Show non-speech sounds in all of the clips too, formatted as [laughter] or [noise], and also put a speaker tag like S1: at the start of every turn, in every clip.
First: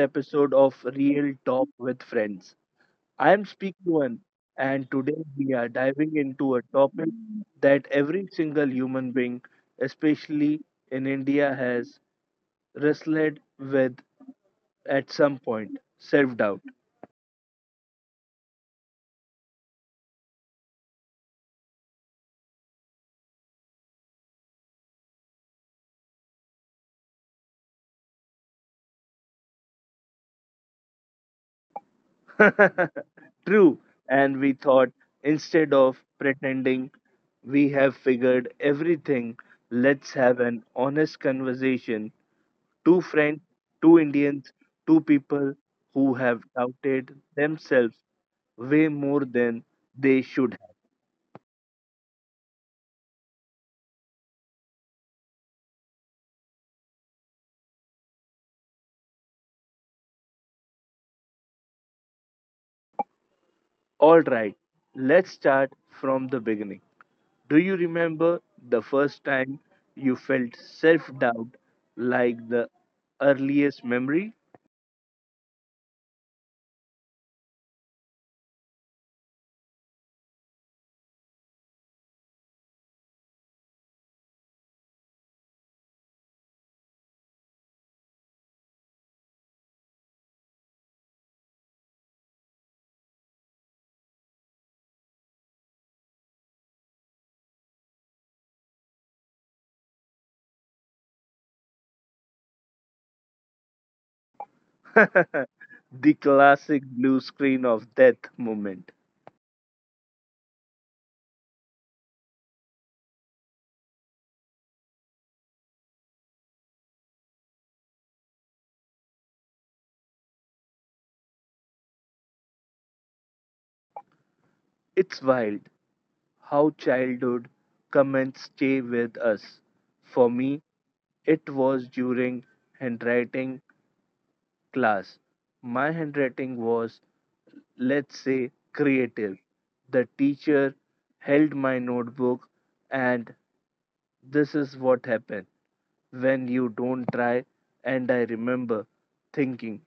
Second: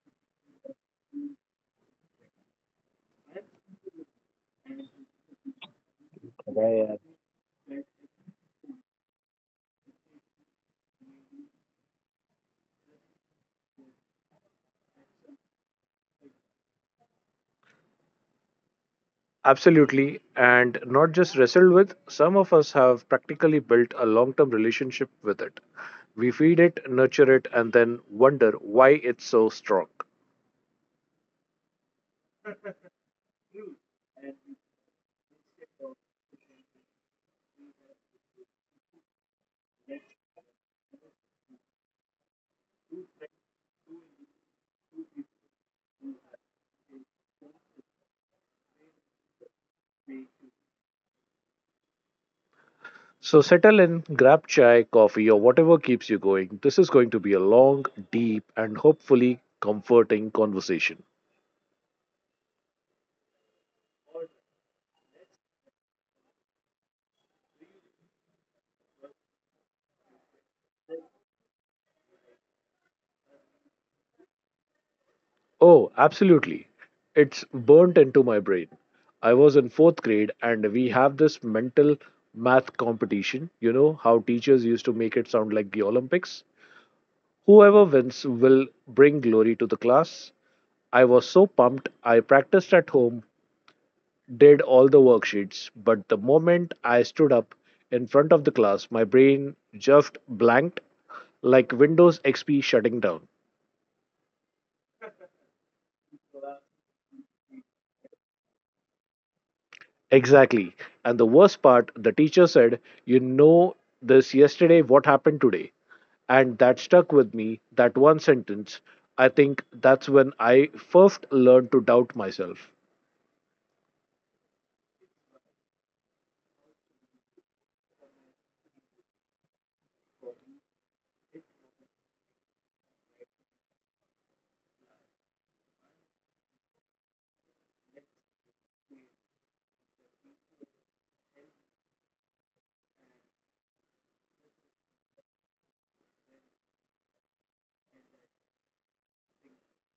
S1: episode of Real Talk with Friends. I am Speakman, and today we are diving into a topic that every single human being, especially in India, has wrestled with at some point self doubt.
S2: Absolutely, and not just wrestled with, some of us have practically built a long term relationship with it. We feed it, nurture it, and then wonder why it's so strong.
S1: [laughs] True, and we thought instead of pretending we have figured everything, let's have an honest conversation. Two friends, two Indians, two people who have doubted themselves way more than they should have.
S2: So settle in, grab chai, coffee, or whatever keeps you going. This is going to be a long, deep, and hopefully comforting conversation.
S1: All right, let's start from the beginning. Do you remember the first time you felt self doubt like the earliest memory?
S2: Oh, absolutely. It's burnt into my brain. I was in fourth grade, and we have this mental math competition. You know how teachers used to make it sound like the Olympics? Whoever wins will bring glory to the class. I was so pumped, I practiced at home, did all the worksheets, but the moment I stood up in front of the class, my brain just blanked like Windows XP shutting down.
S1: The classic blue screen of death moment.
S2: Exactly. And the worst part, the teacher said, you know this yesterday, what happened today? And that stuck with me, that one sentence. I think that's when I first learned to doubt myself.
S1: It's wild how childhood comments stay with us. For me, it was during handwriting class. My handwriting was, let's say, creative. The teacher held my notebook, and this is what happened when you don't try. And I remember thinking,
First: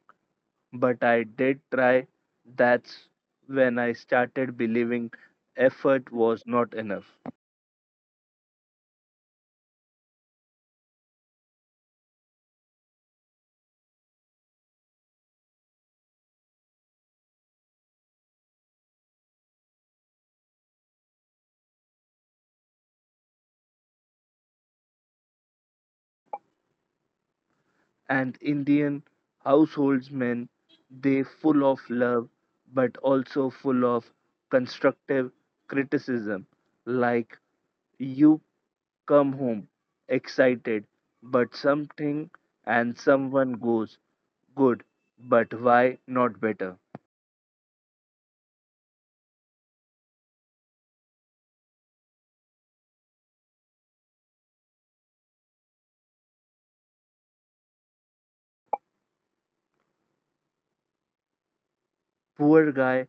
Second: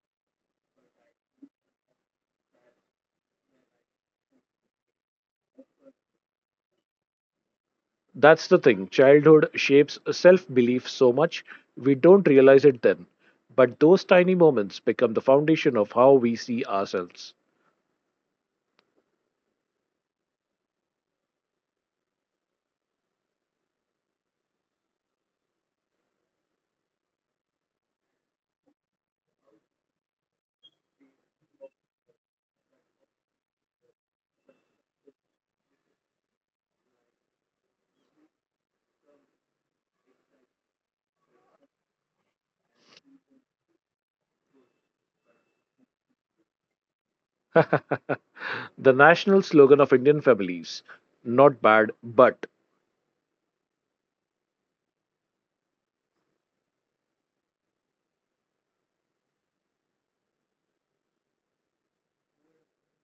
S1: but I did try. That's when I started believing effort was not enough.
S2: That's the thing. Childhood shapes self belief so much we don't realize it then. But those tiny moments become the foundation of how we see ourselves.
S1: And Indian householdsmen, they full of love but also full of constructive criticism. Like you come home excited, but something and someone goes good, but why not better?
S2: [laughs] The national slogan of Indian families: not bad, but.
S1: Poor guy,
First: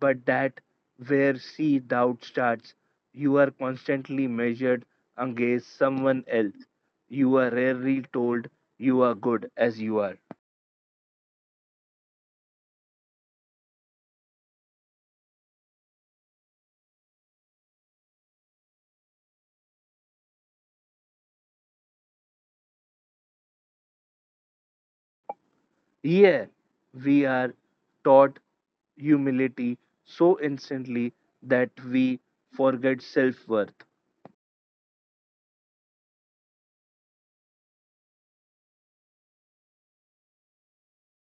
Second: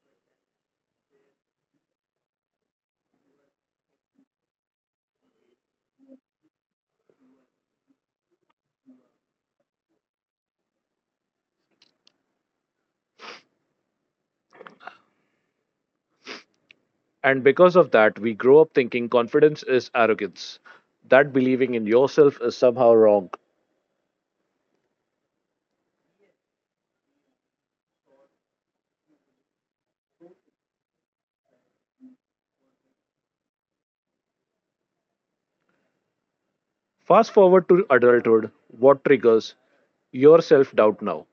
S1: but that where see doubt starts. You are constantly measured against someone else. You are rarely told you are good as you are.
S2: And because of that, we grow up thinking confidence is arrogance, that believing in yourself is somehow wrong.
S1: Here we are taught humility so instantly that we forget self worth.
S2: Fast forward to adulthood, what triggers your self doubt now?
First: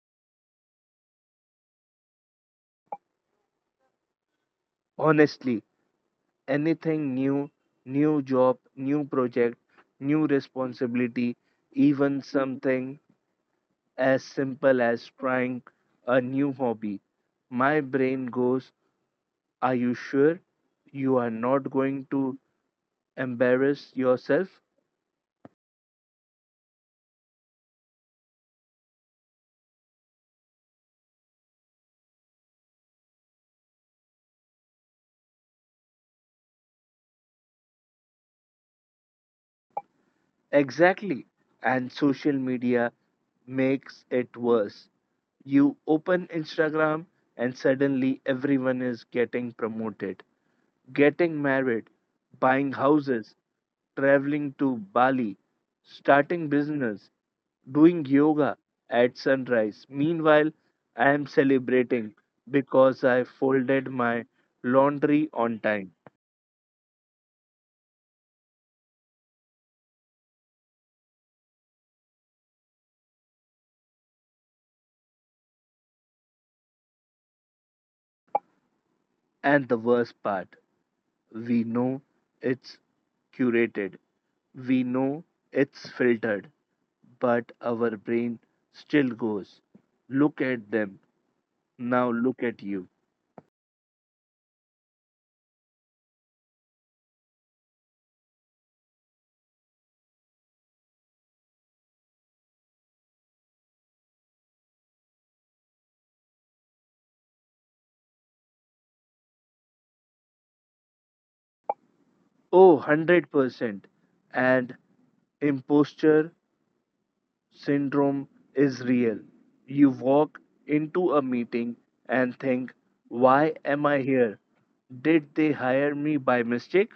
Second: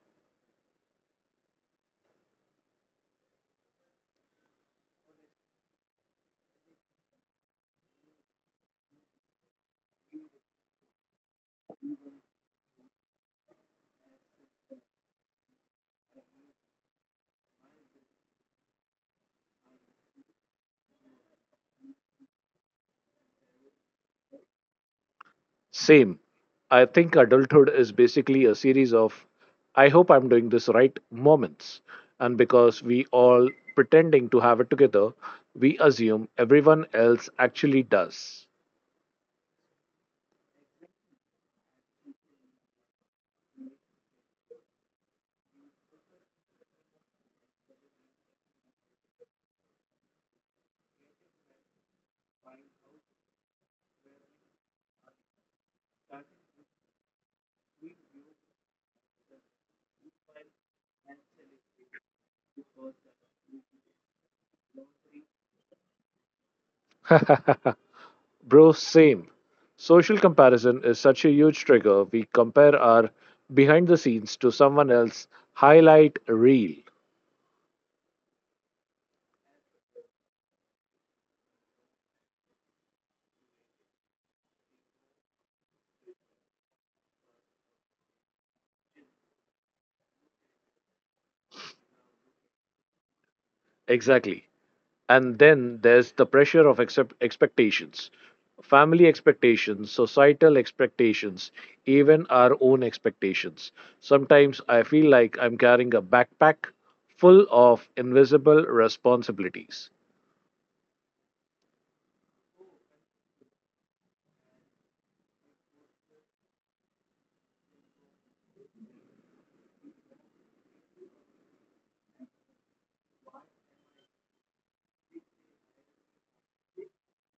S1: Honestly, anything new, new job, new project, new responsibility, even something as simple as trying a new hobby, my brain goes, are you sure you are not going to embarrass yourself?
S2: Same. I think adulthood is basically a series of I hope I'm doing this right moments. And because we all pretending to have it together, we assume everyone else actually does.
S1: Exactly. And social media makes it worse. You open Instagram and suddenly everyone is getting promoted, getting married, buying houses, traveling to Bali, starting business, doing yoga at sunrise. Meanwhile, I am celebrating because I folded my laundry on time.
S2: Bro, same. Social comparison is such a huge trigger. We compare our behind the scenes to someone else's highlight reel.
S1: And the worst part, we know it's curated. We know it's filtered. But our brain still goes, look at them. Now look at you.
S2: Exactly. And then there's the pressure of expectations, family expectations, societal expectations, even our own expectations. Sometimes I feel like I'm carrying a backpack full of invisible responsibilities.
S1: Oh, 100%. And imposture syndrome is real. You walk into a meeting and think, why am I here? Did they hire me by mistake?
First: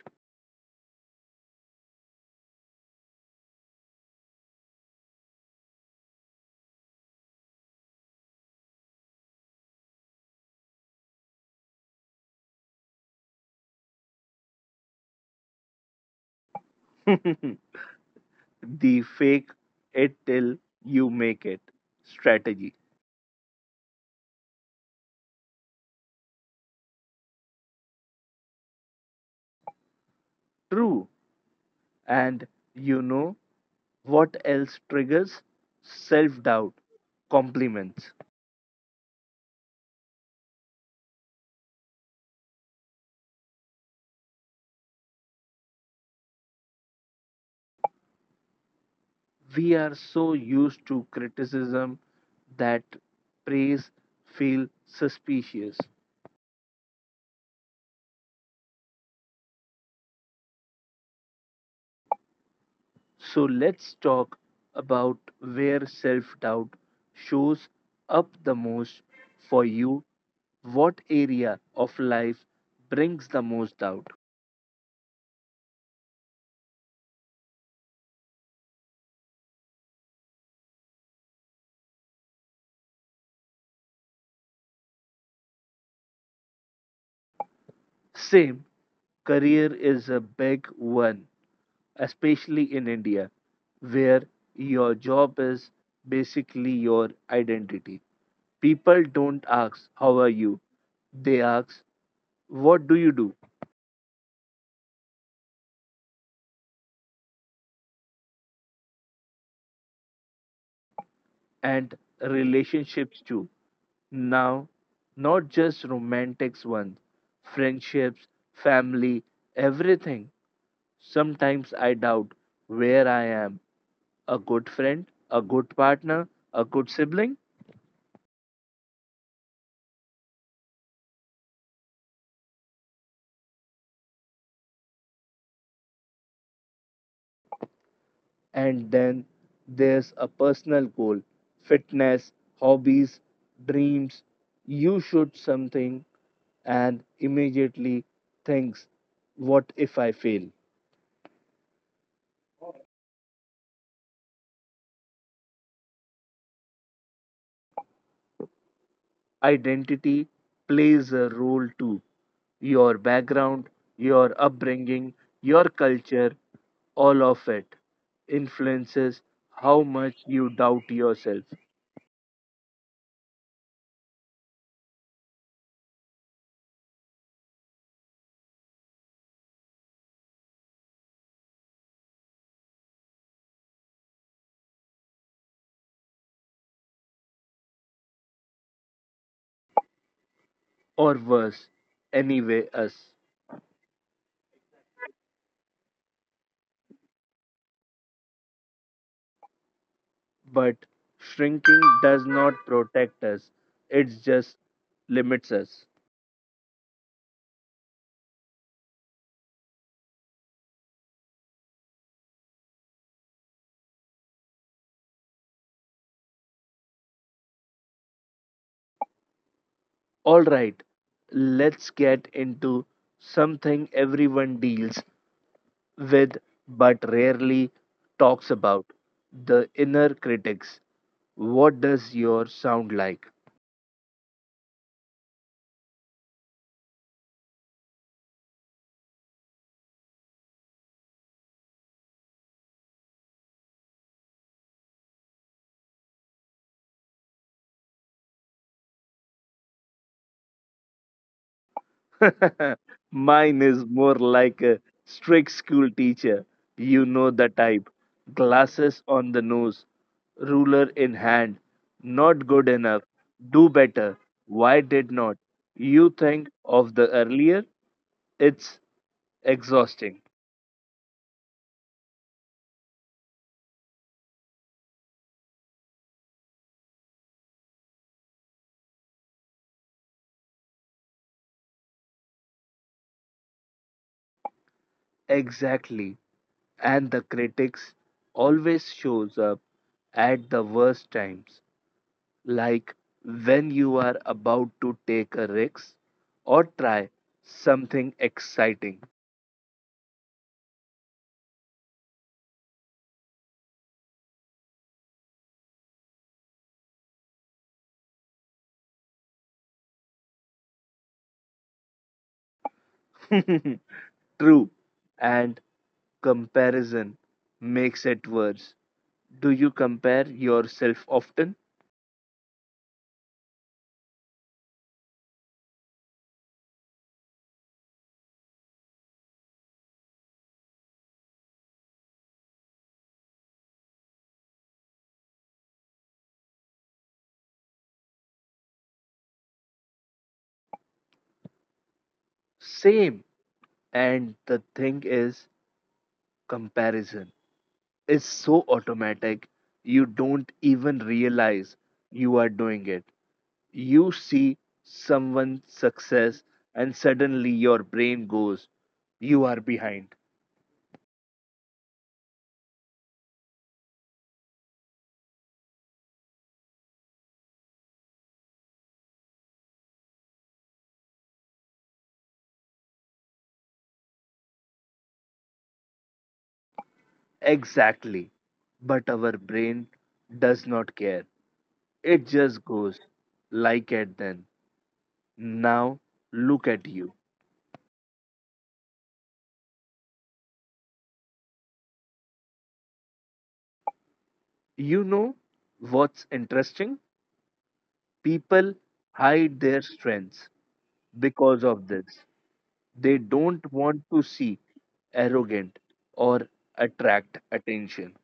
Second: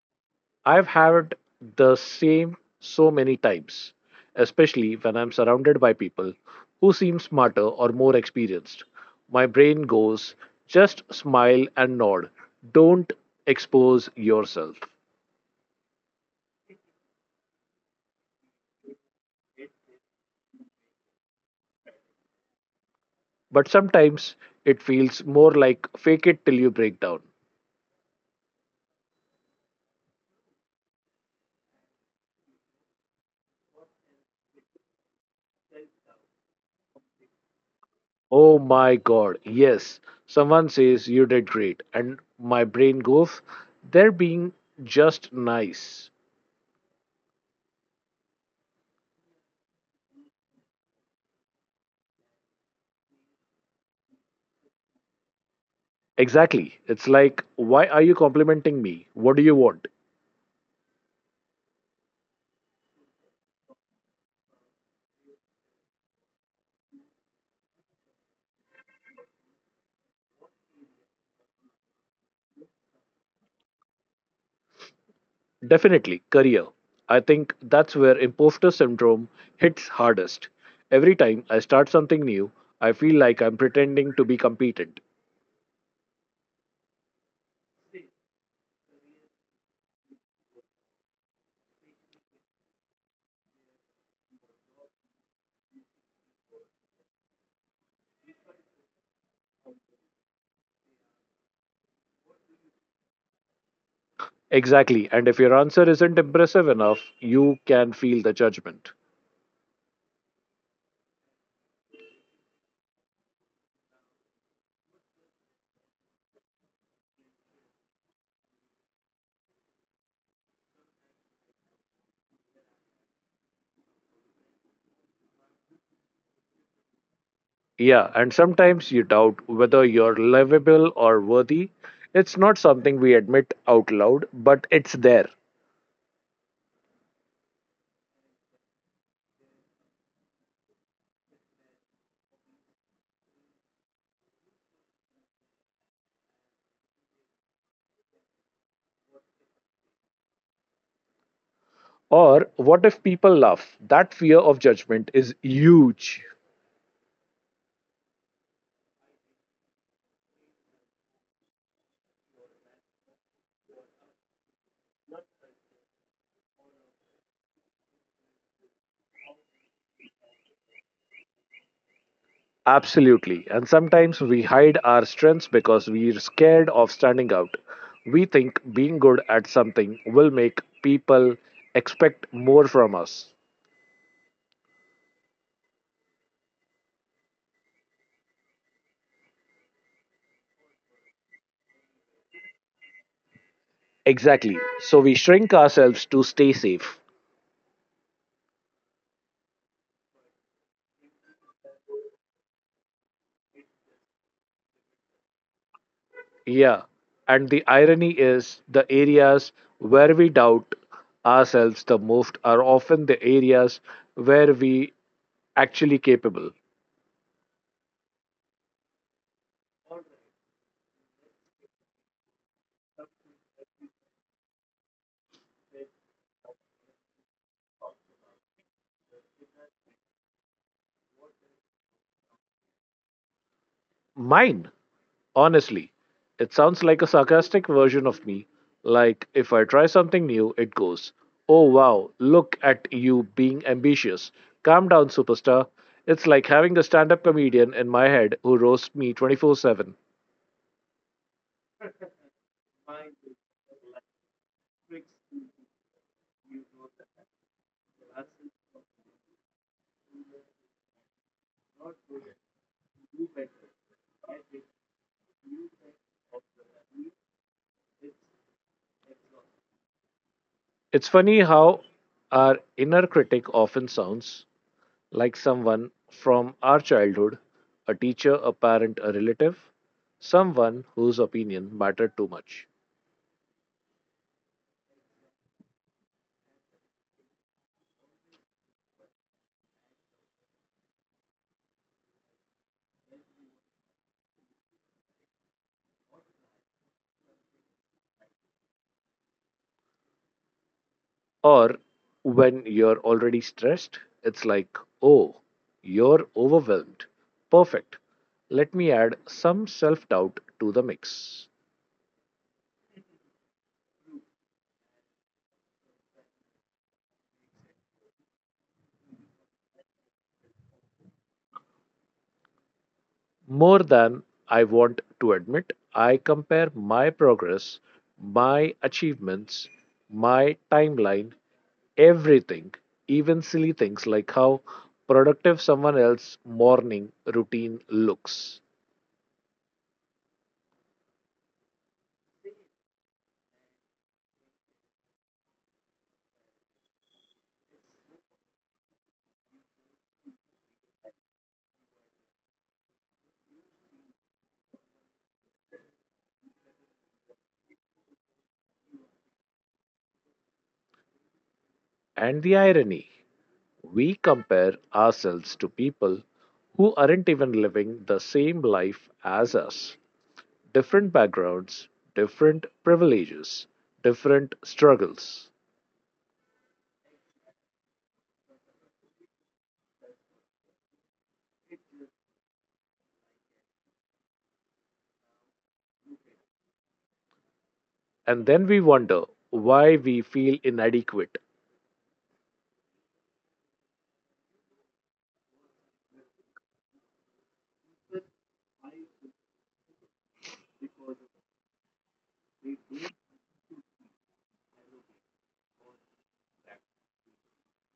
S2: I've had the same so many times, especially when I'm surrounded by people who seem smarter or more experienced. My brain goes, just smile and nod. Don't expose yourself.
S1: [laughs] The fake it till you make it strategy.
S2: But sometimes it feels more like fake it till you break down.
S1: True. And you know what else triggers? Self doubt, compliments.
S2: Oh my god, yes, someone says you did great, and my brain goes, they're being just nice.
S1: We are so used to criticism that praise feel suspicious.
S2: Exactly. It's like, why are you complimenting me? What do you want?
S1: So let's talk about where self doubt shows up the most for you. What area of life brings the most doubt?
S2: Definitely, career. I think that's where imposter syndrome hits hardest. Every time I start something new, I feel like I'm pretending to be competent.
S1: Same, career is a big one, especially in India, where your job is basically your identity. People don't ask, how are you? They ask, what do you do?
S2: Exactly. And if your answer isn't impressive enough, you can feel the judgment.
S1: And relationships too. Now, not just romantic ones, friendships, family, everything. Sometimes I doubt where I am a good friend, a good partner, a good sibling.
S2: Yeah, and sometimes you doubt whether you're livable or worthy. It's not something we admit out loud, but it's there.
S1: And then there's a personal goal fitness, hobbies, dreams. You shoot something and immediately thinks, what if I fail?
S2: Or what if people laugh? That fear of judgment is huge.
S1: Identity plays a role too. Your background, your upbringing, your culture, all of it influences how much you doubt yourself,
S2: Absolutely. And sometimes we hide our strengths because we're scared of standing out. We think being good at something will make people expect more from us.
S1: or worse, anyway, us.
S2: Exactly. So we shrink ourselves to stay safe.
S1: But shrinking does not protect us, it just limits us.
S2: Yeah. And the irony is the areas where we doubt ourselves the most are often the areas where we actually capable.
S1: Alright, let's get into something everyone deals with but rarely talks about the inner critics. What does your sound like?
S2: Mine, honestly, it sounds like a sarcastic version of me. Like if I try something new, it goes, "Oh wow, look at you being ambitious. Calm down, superstar." It's like having a stand-up comedian in my head who roasts me 24/7.
S1: [laughs] Mine is more like a strict school teacher. You know the type. Glasses on the nose, ruler in hand. Not good enough. Do better. Why did not? You think of the earlier? It's exhausting.
S2: It's funny how our inner critic often sounds like someone from our childhood: a teacher, a parent, a relative, someone whose opinion mattered too much.
S1: Exactly. And the critics always shows up at the worst times, like when you are about to take a risk or try something exciting.
S2: Or when you're already stressed, it's like, oh, you're overwhelmed. Perfect. Let me add some self doubt to the mix.
S1: [laughs] True. And comparison makes it worse. Do you compare yourself often?
S2: More than I want to admit, I compare my progress, my achievements, my timeline, everything, even silly things like how productive someone else's morning routine looks.
S1: Same. And the thing is, comparison is so automatic, you don't even realize you are doing it. You see someone success and suddenly your brain goes you are behind.
S2: And the irony, we compare ourselves to people who aren't even living the same life as us. Different backgrounds, different privileges, different struggles.
S1: Exactly, but our brain does not care, it just goes like it then, now look at you.
S2: And then we wonder why we feel inadequate.
S1: You know what's interesting, people hide their strengths because of this, they don't want to see arrogant or attract attention.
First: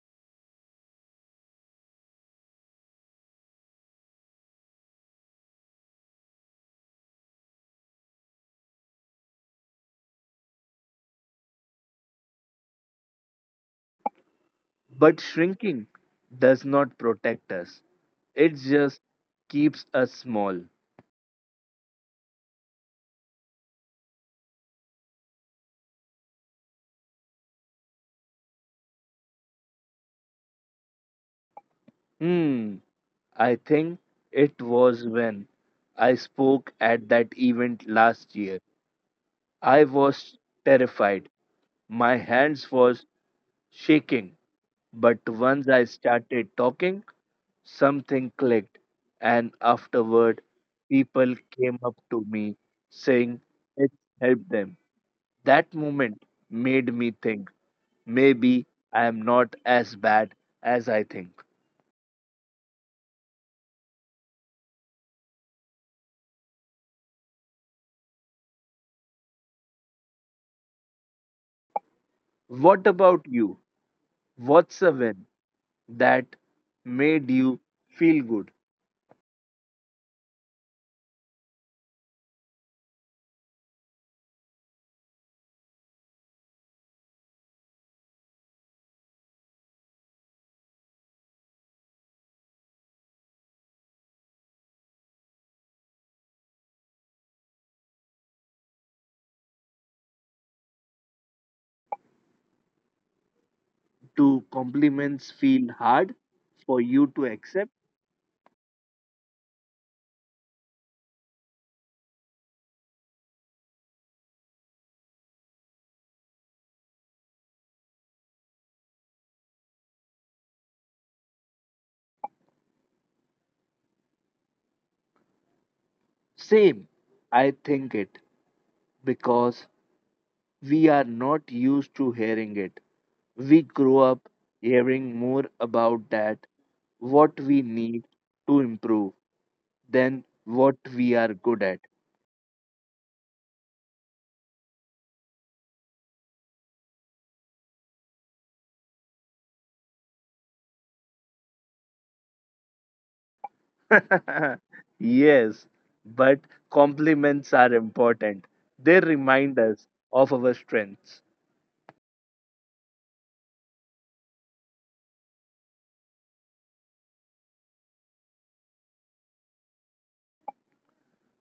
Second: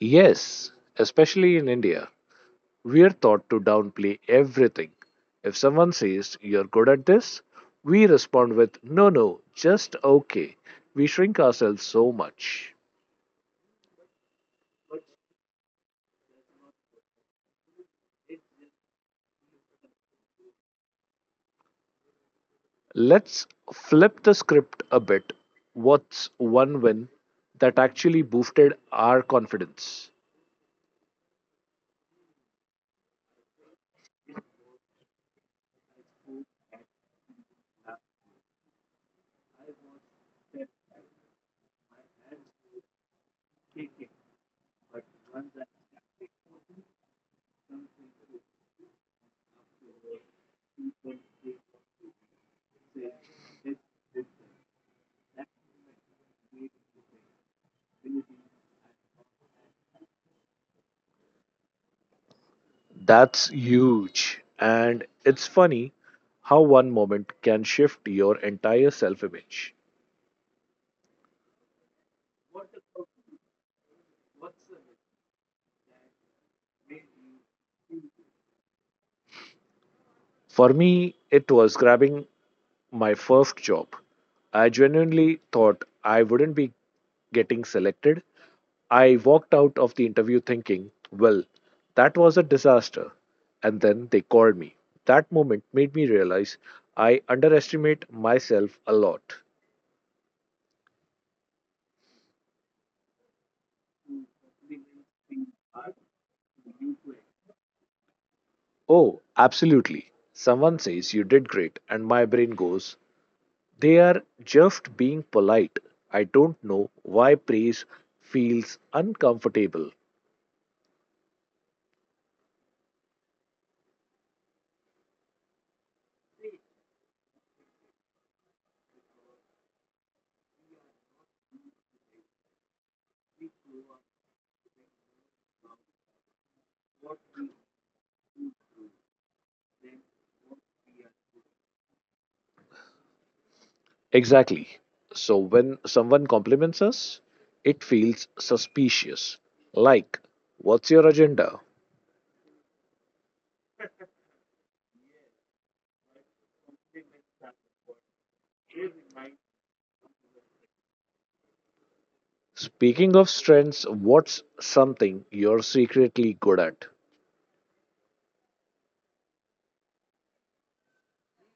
S2: Yes, especially in India, we are taught to downplay everything. If someone says, you're good at this, we respond with, no, no, just okay. We shrink ourselves so much.
S1: But shrinking does not protect us, it just keeps us small.
S2: Let's flip the script a bit. What's one win that actually boosted our confidence?
S1: Hmm, I think it was when I spoke at that event last year. I was terrified. My hands was shaking, but once I started talking, something clicked and afterward people came up to me saying it helped them. That moment made me think maybe I am not as bad as I think.
S2: That's huge. And it's funny how one moment can shift your entire self image.
S1: What about you? What's a win that made you feel good?
S2: For me, it was grabbing my first job. I genuinely thought I wouldn't be getting selected. I walked out of the interview thinking, well, that was a disaster. And then they called me. That moment made me realize I underestimate myself a lot.
S1: Do compliments feel hard for you to accept?
S2: Oh, absolutely. Someone says you did great, and my brain goes, they are just being polite. I don't know why praise feels uncomfortable.
S1: Same, I think it because we are not used to hearing it. We grow up hearing more about that, what we need to improve, than what we are good at.
S2: Exactly. So when someone compliments us, it feels suspicious. Like, what's your agenda?
S1: [laughs] Yes, but compliments are important. They remind us of our strengths.
S2: Speaking of strengths, what's something you're secretly good at?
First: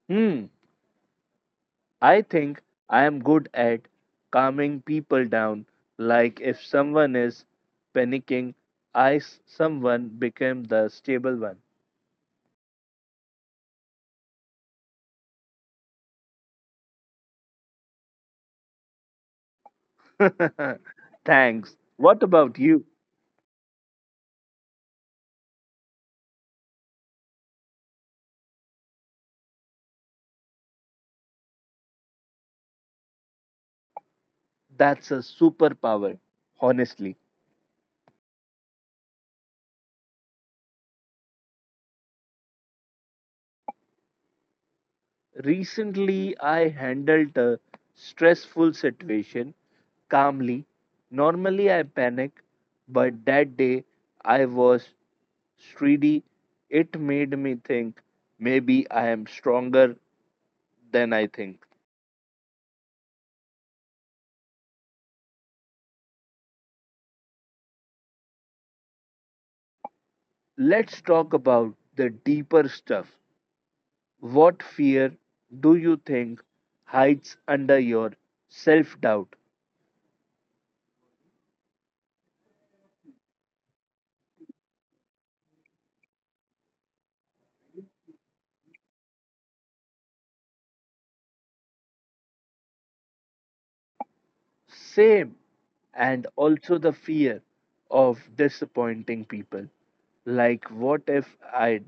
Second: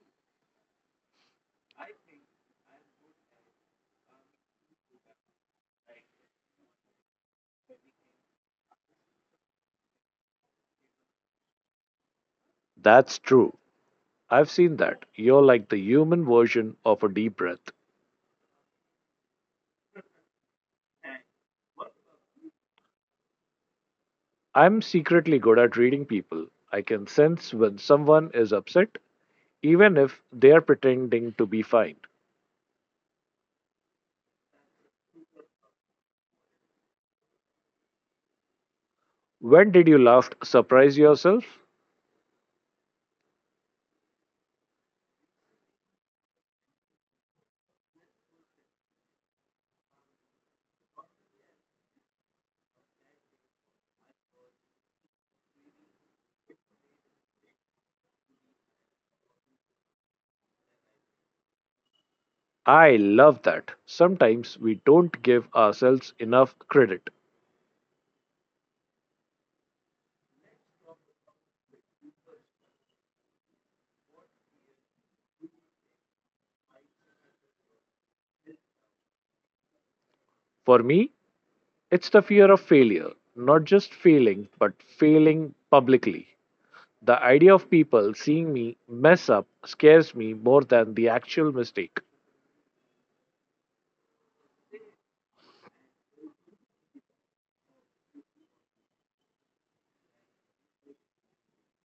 S1: Hmm, I think I am good at calming people down. Like if someone is panicking, someone became the stable one.
S2: That's true. I've seen that. You're like the human version of a deep breath.
S1: [laughs] Thanks. What about you?
S2: I'm secretly good at reading people. I can sense when someone is upset, even if they are pretending to be fine.
S1: That's a superpower, honestly.
S2: When did you last surprise yourself?
S1: Recently, I handled a stressful situation calmly. Normally, I panic, but that day I was streedy. It made me think maybe I am stronger than I think.
S2: I love that. Sometimes we don't give ourselves enough credit.
S1: Let's talk about the deeper stuff. What fear do you think hides under your self doubt?
S2: For me, it's the fear of failure, not just failing, but failing publicly. The idea of people seeing me mess up scares me more than the actual mistake.
S1: Same, and also the fear of disappointing people. Like, what if I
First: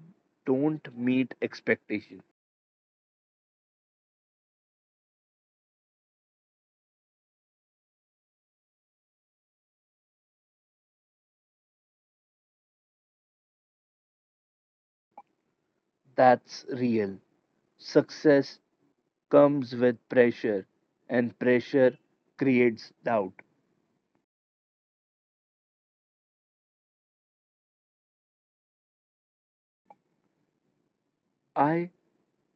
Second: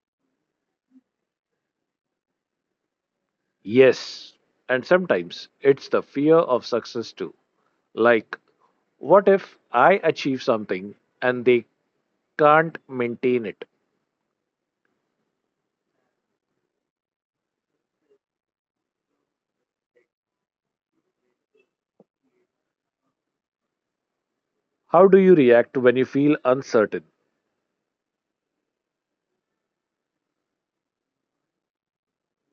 S1: don't meet expectation?
S2: Yes, and sometimes it's the fear of success too. Like, what if I achieve something and they can't maintain it?
S1: That's real. Success comes with pressure, and pressure creates doubt.
S2: How do you react when you feel uncertain?
S1: I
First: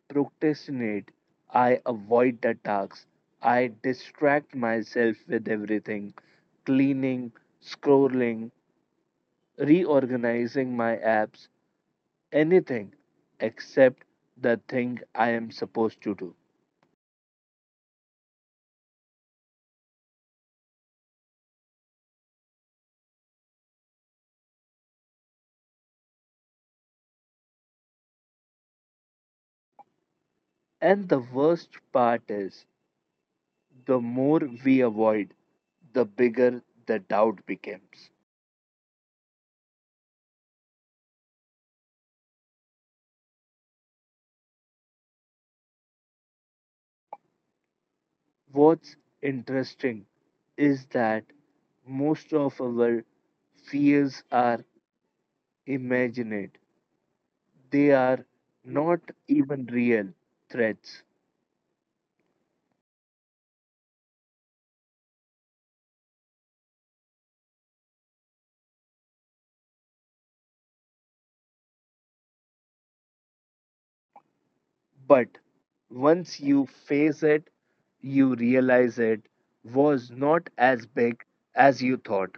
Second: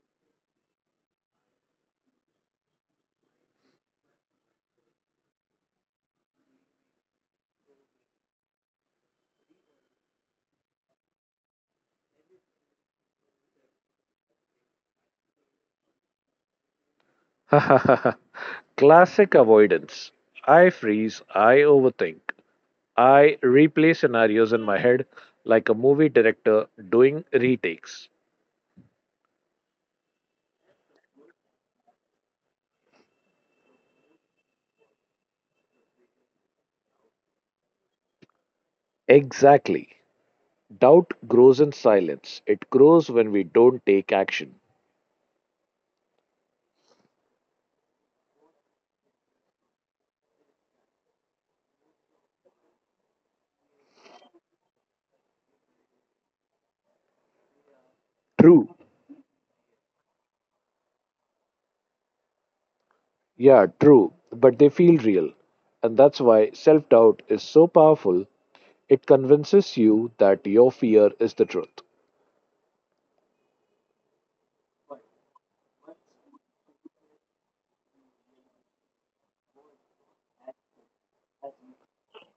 S1: procrastinate. I avoid the tasks. I distract myself with everything cleaning, scrolling, reorganizing my apps, anything except the thing I am supposed to do.
S2: [laughs] Classic avoidance. I freeze, I overthink, I replay scenarios in my head like a movie director doing retakes.
S1: And the worst part is, the more we avoid, the bigger the doubt becomes.
S2: Exactly. Doubt grows in silence, it grows when we don't take action.
S1: What's interesting is that most of our fears are imagined, they are
S2: True.
S1: not even real threats.
S2: Yeah, true, but they feel real. And that's why self doubt is so powerful. It convinces you that your fear is the truth.
S1: But once you face it, you realize it was not as big as you thought.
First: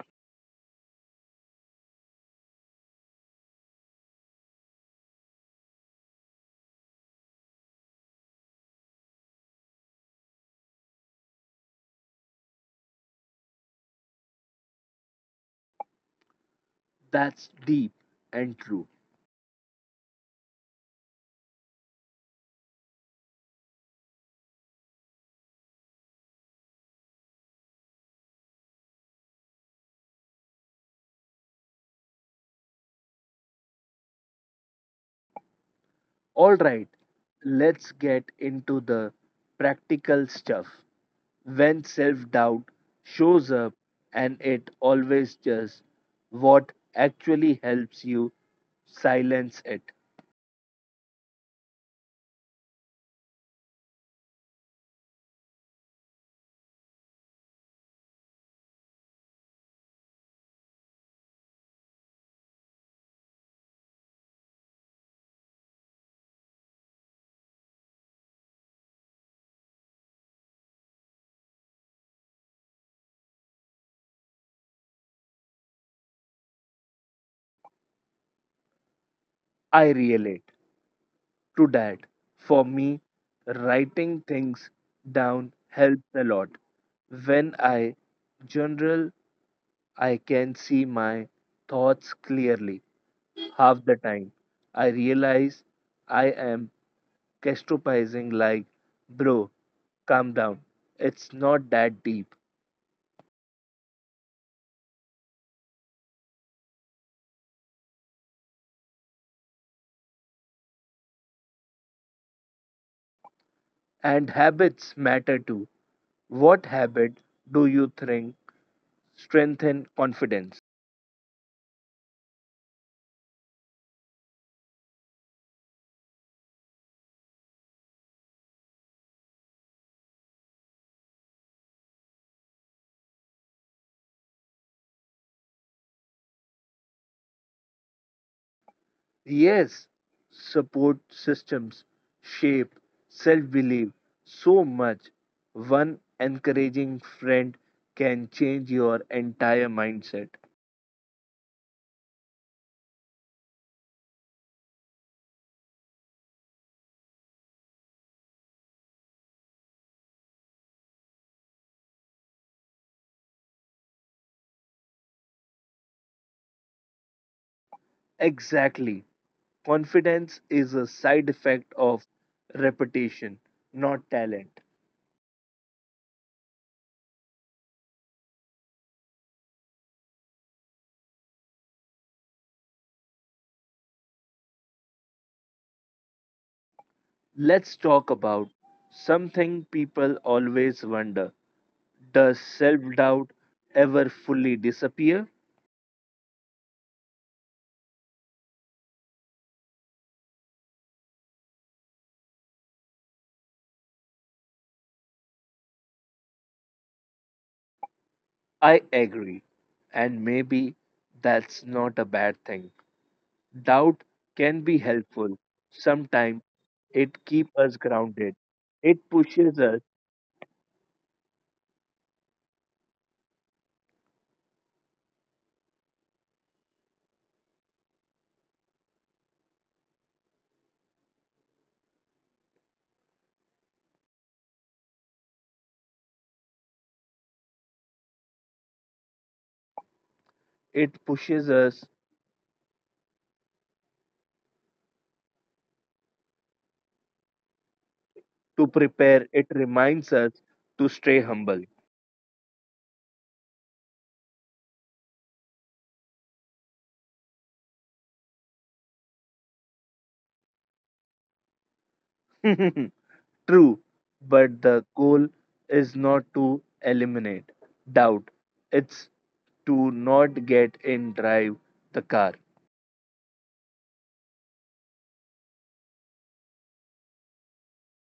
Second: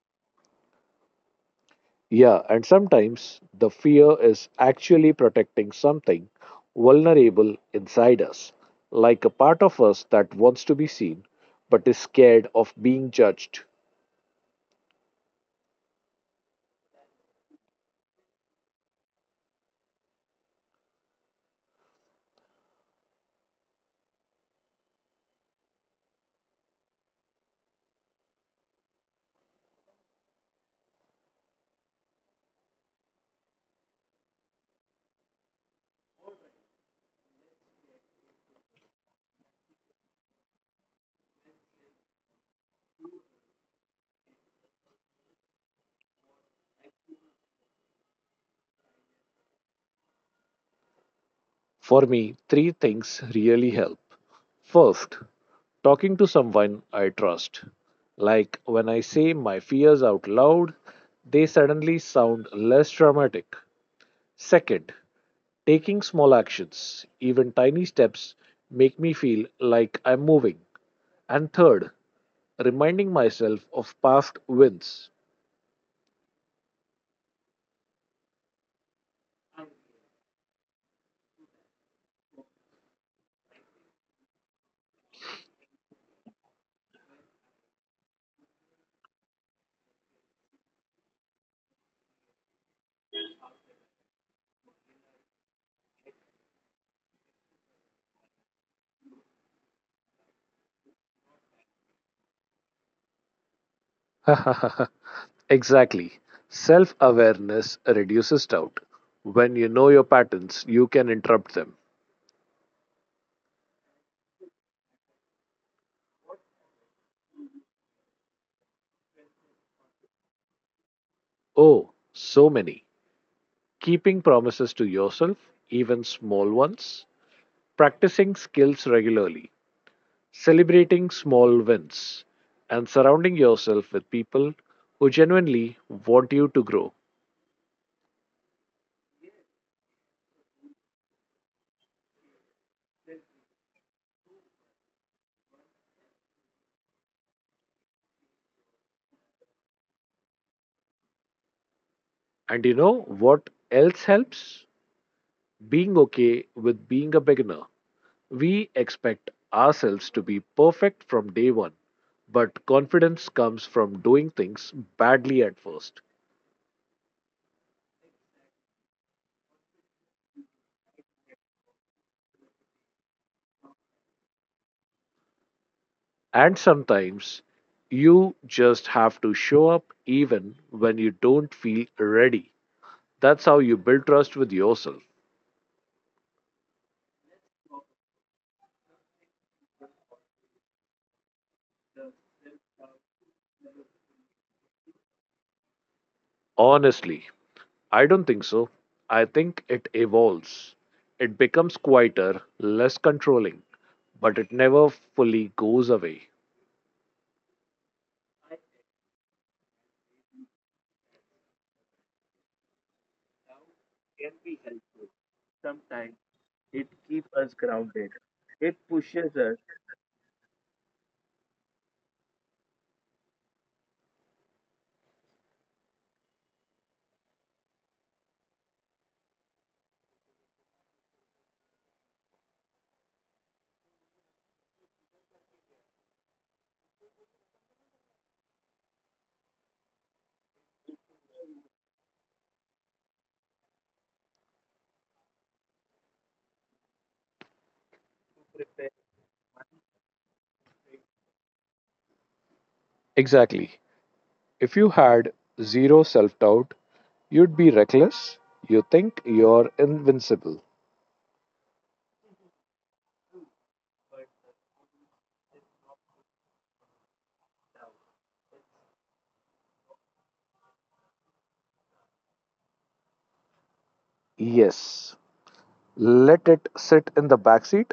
S2: Yeah, and sometimes the fear is actually protecting something vulnerable inside us, like a part of us that wants to be seen but is scared of being judged.
S1: That's deep and true. All right, let's get into the practical stuff. When self doubt shows up, and it always does, what actually helps you silence it?
S2: For me, three things really help. First, talking to someone I trust. Like when I say my fears out loud, they suddenly sound less dramatic. Second, taking small actions, even tiny steps, make me feel like I'm moving. And third, reminding myself of past wins.
S1: I relate to that. For me, writing things down helps a lot. When I journal I can see my thoughts clearly. Half the time, I realize I am catastrophizing like, bro, calm down. It's not that deep.
S2: [laughs] Exactly. Self awareness reduces doubt. When you know your patterns, you can interrupt them.
S1: And habits matter too. What habit do you think strengthen confidence?
S2: Oh, so many. Keeping promises to yourself, even small ones, practicing skills regularly, celebrating small wins, and surrounding yourself with people who genuinely want you to grow.
S1: Yes, support systems shape self belief so much. One encouraging friend can change your entire mindset.
S2: And you know what else helps? Being okay with being a beginner. We expect ourselves to be perfect from day one, but confidence comes from doing things badly at first.
S1: Exactly. Confidence is a side effect of reputation, not talent.
S2: And sometimes you just have to show up even when you don't feel ready. That's how you build trust with yourself.
S1: Let's talk about something people always wonder. Does self doubt ever fully disappear?
S2: Honestly, I don't think so. I think it evolves. It becomes quieter, less controlling, but it never fully goes away.
S1: I agree. And maybe that's not a bad thing. Doubt can be helpful. Sometimes it keeps us grounded. It pushes us, it pushes us to prepare, it reminds us to stay humble.
S2: Exactly. If you had zero self doubt, you'd be reckless. You think you're invincible.
S1: [laughs] True, but the goal is not to eliminate doubt, it's to not get in drive the car.
S2: Yes. Let it sit in the backseat.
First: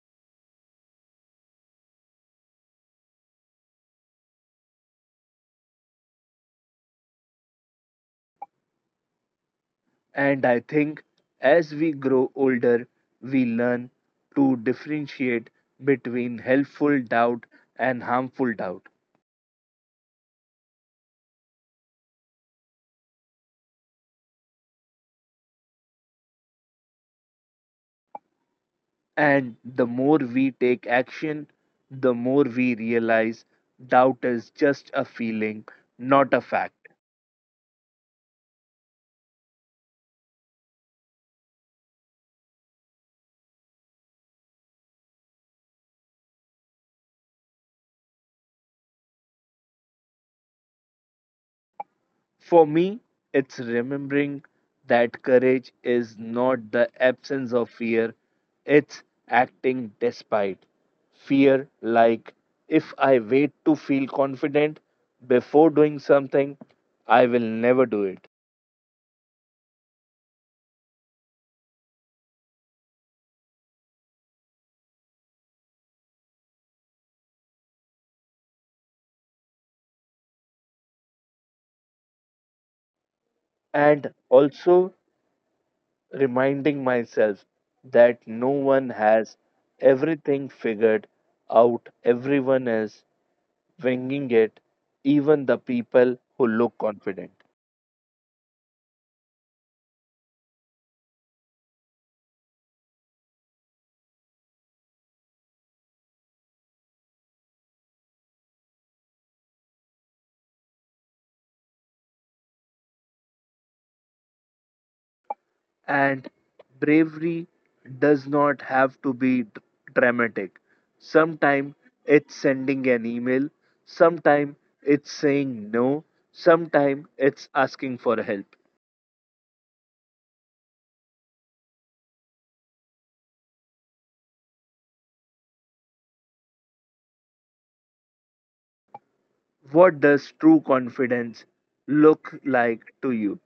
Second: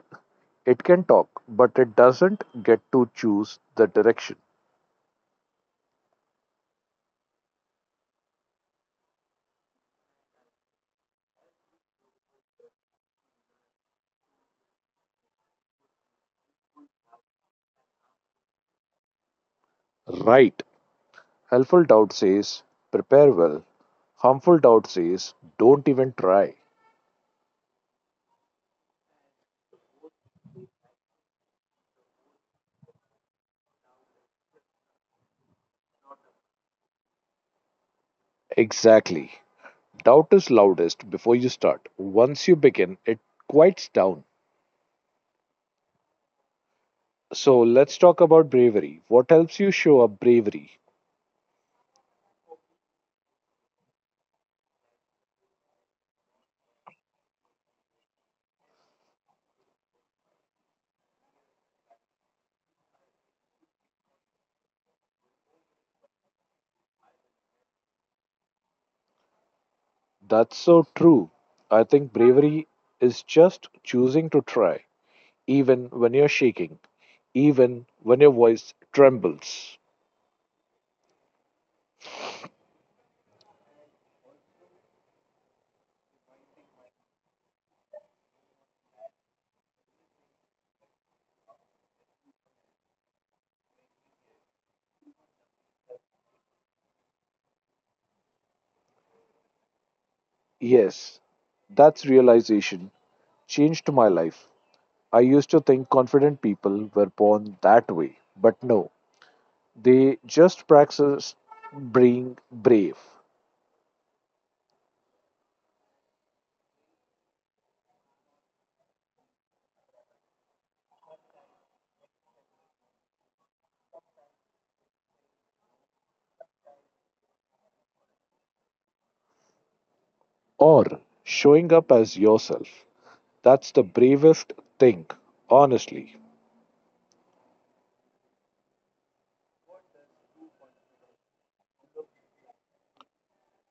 S2: It can talk, but it doesn't get to choose the direction.
S1: And I think as we grow older, we learn to differentiate between helpful doubt and harmful doubt.
S2: Right. Helpful doubt says, prepare well. Harmful doubt says, don't even try.
S1: And the more we take action, the more we realize doubt is just a feeling, not a fact.
S2: Exactly. Doubt is loudest before you start. Once you begin, it quiets down. So let's talk about bravery. What helps you show up bravery?
S1: For me, it's remembering that courage is not the absence of fear, it's acting despite fear. Like, if I wait to feel confident before doing something, I will never do it.
S2: That's so true. I think bravery is just choosing to try, even when you're shaking, even when your voice trembles.
S1: And also reminding myself that no one has everything figured out, everyone is winging it, even the people who look confident.
S2: Yes, that's realization changed my life. I used to think confident people were born that way, but no, they just practice being brave
S1: And bravery does not have to be dramatic. Sometimes it's sending an email, sometimes it's saying no, sometimes it's asking for help.
S2: or showing up as yourself. That's the bravest thing, honestly.
S1: What does true confidence look like to you?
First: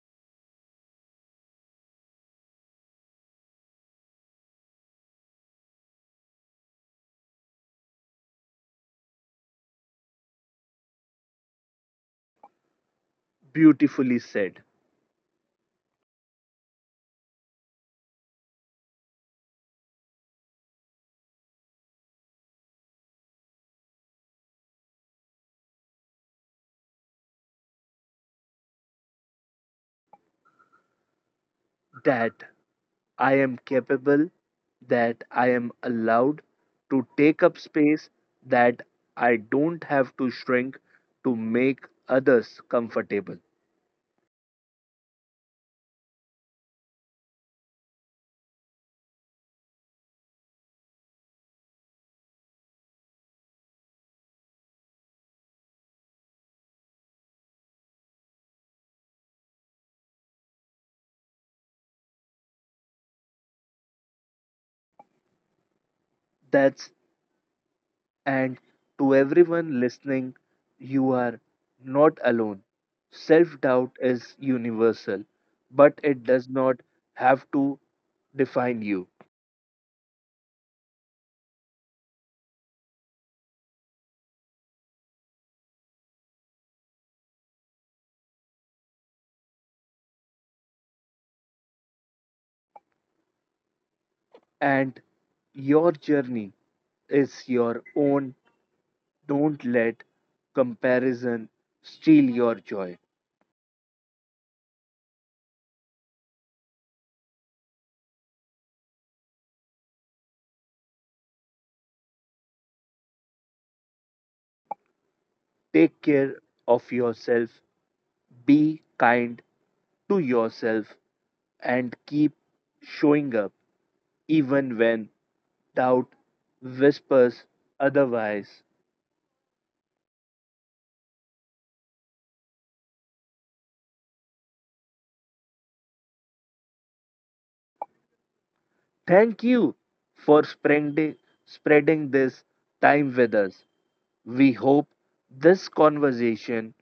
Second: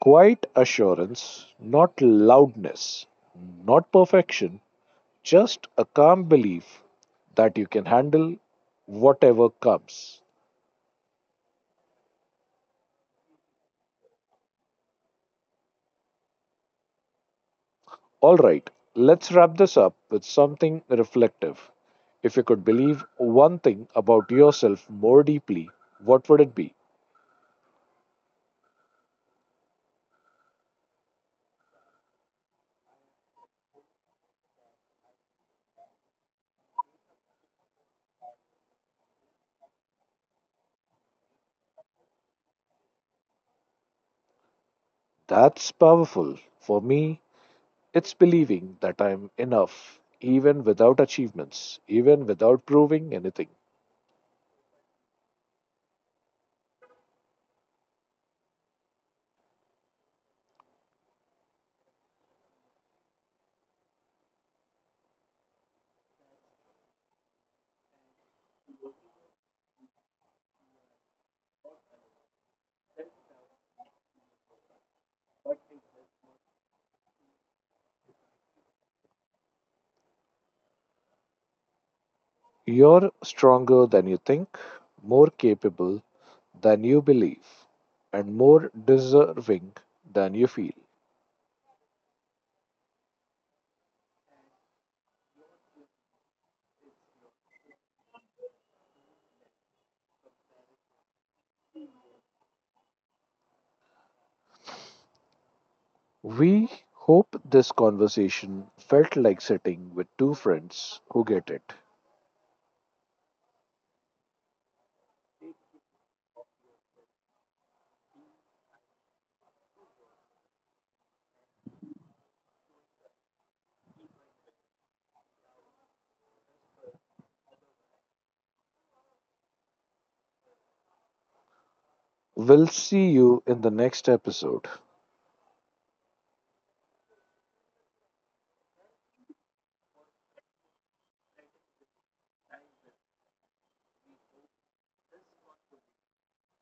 S2: Quiet assurance, not loudness, not perfection, just a calm belief that you can handle whatever comes.
S1: Beautifully said.
S2: All right, let's wrap this up with something reflective. If you could believe one thing about yourself more deeply, what would it be?
S1: That I am capable, that I am allowed to take up space, that I don't have to shrink to make others comfortable.
S2: That's powerful. For me, it's believing that I'm enough, even without achievements, even without proving anything.
S1: That's and to everyone listening, you are not alone. Self doubt is universal, but it does not have to define you.
S2: You're stronger than you think, more capable than you believe, and more deserving than you feel.
S1: And your journey is your own. Don't let comparison steal your joy.
S2: We hope this conversation felt like sitting with two friends who get it.
S1: Take care of yourself, be kind to yourself, and keep showing up even when doubt whispers otherwise.
S2: We'll see you in the next episode.
S1: Thank you for spreading this time with us. We hope this conversation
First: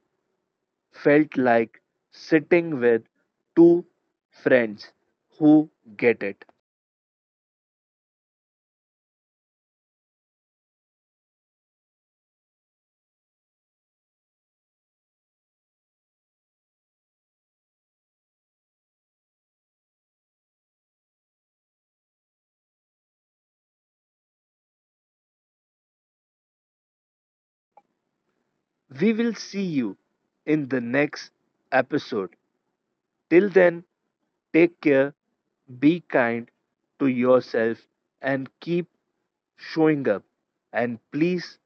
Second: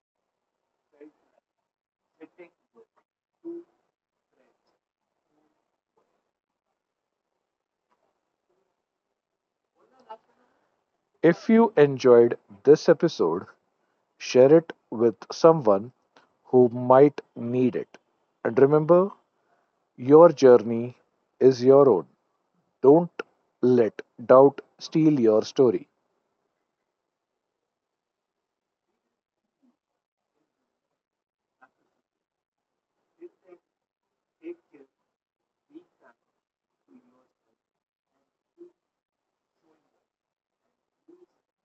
S1: felt like sitting with two friends who get it.
S2: If you enjoyed this episode, share it with someone who might need it. And remember, your journey is your own. Don't let doubt steal your story.
S1: We will see you in the next episode. Till then, take care, be kind to yourself, and keep showing up. And please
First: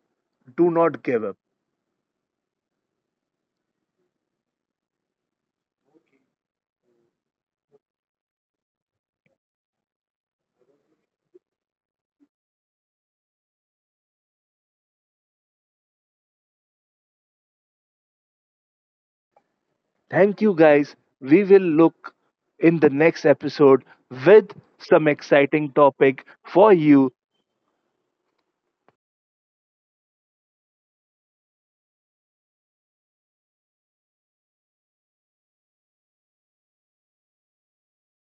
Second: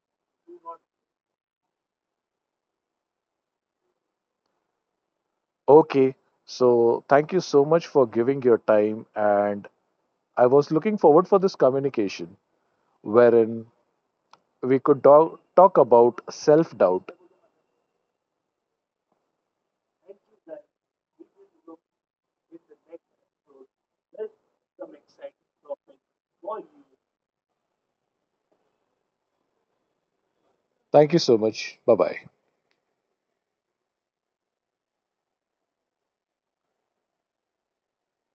S1: do not give up.
S2: Okay, so thank you so much for giving your time and I was looking forward for this communication wherein we could talk about self-doubt.
S1: Thank you, guys. We will look in the next episode with some exciting topic for you.
S2: Thank you so much. Bye-bye.